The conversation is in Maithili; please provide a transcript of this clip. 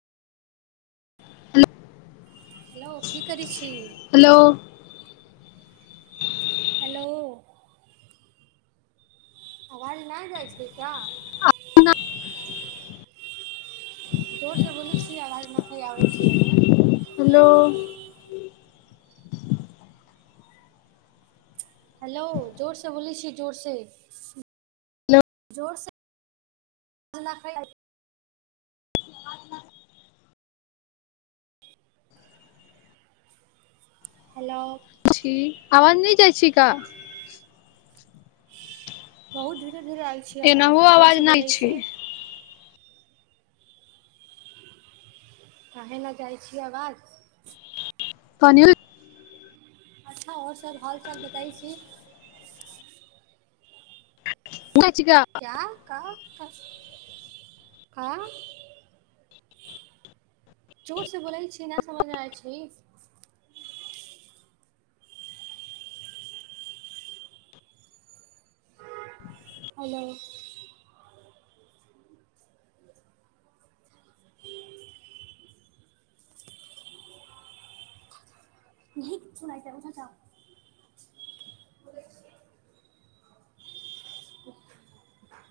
[inaudible] हेलो की करै छी हेलो हेलो अवाज नहि जाइ छैय क्या? [unintelligible] हेलो हेलो जोर से बोलै छी जोर से हेलो जोर से [unintelligible] हेलाउ छी आवाज नइ जाइ छी का बहुत धीरे धीरे आइ छी आवाज जोर से बोलै छी काहेला जाइ छि आवाज [unintelligible] अच्छा ओर सब हालचाल बताइ छी नाइच के आ क्या का कथि का जोर से बोलै छी ना समझ मे आइ छी हलो [unintelligible]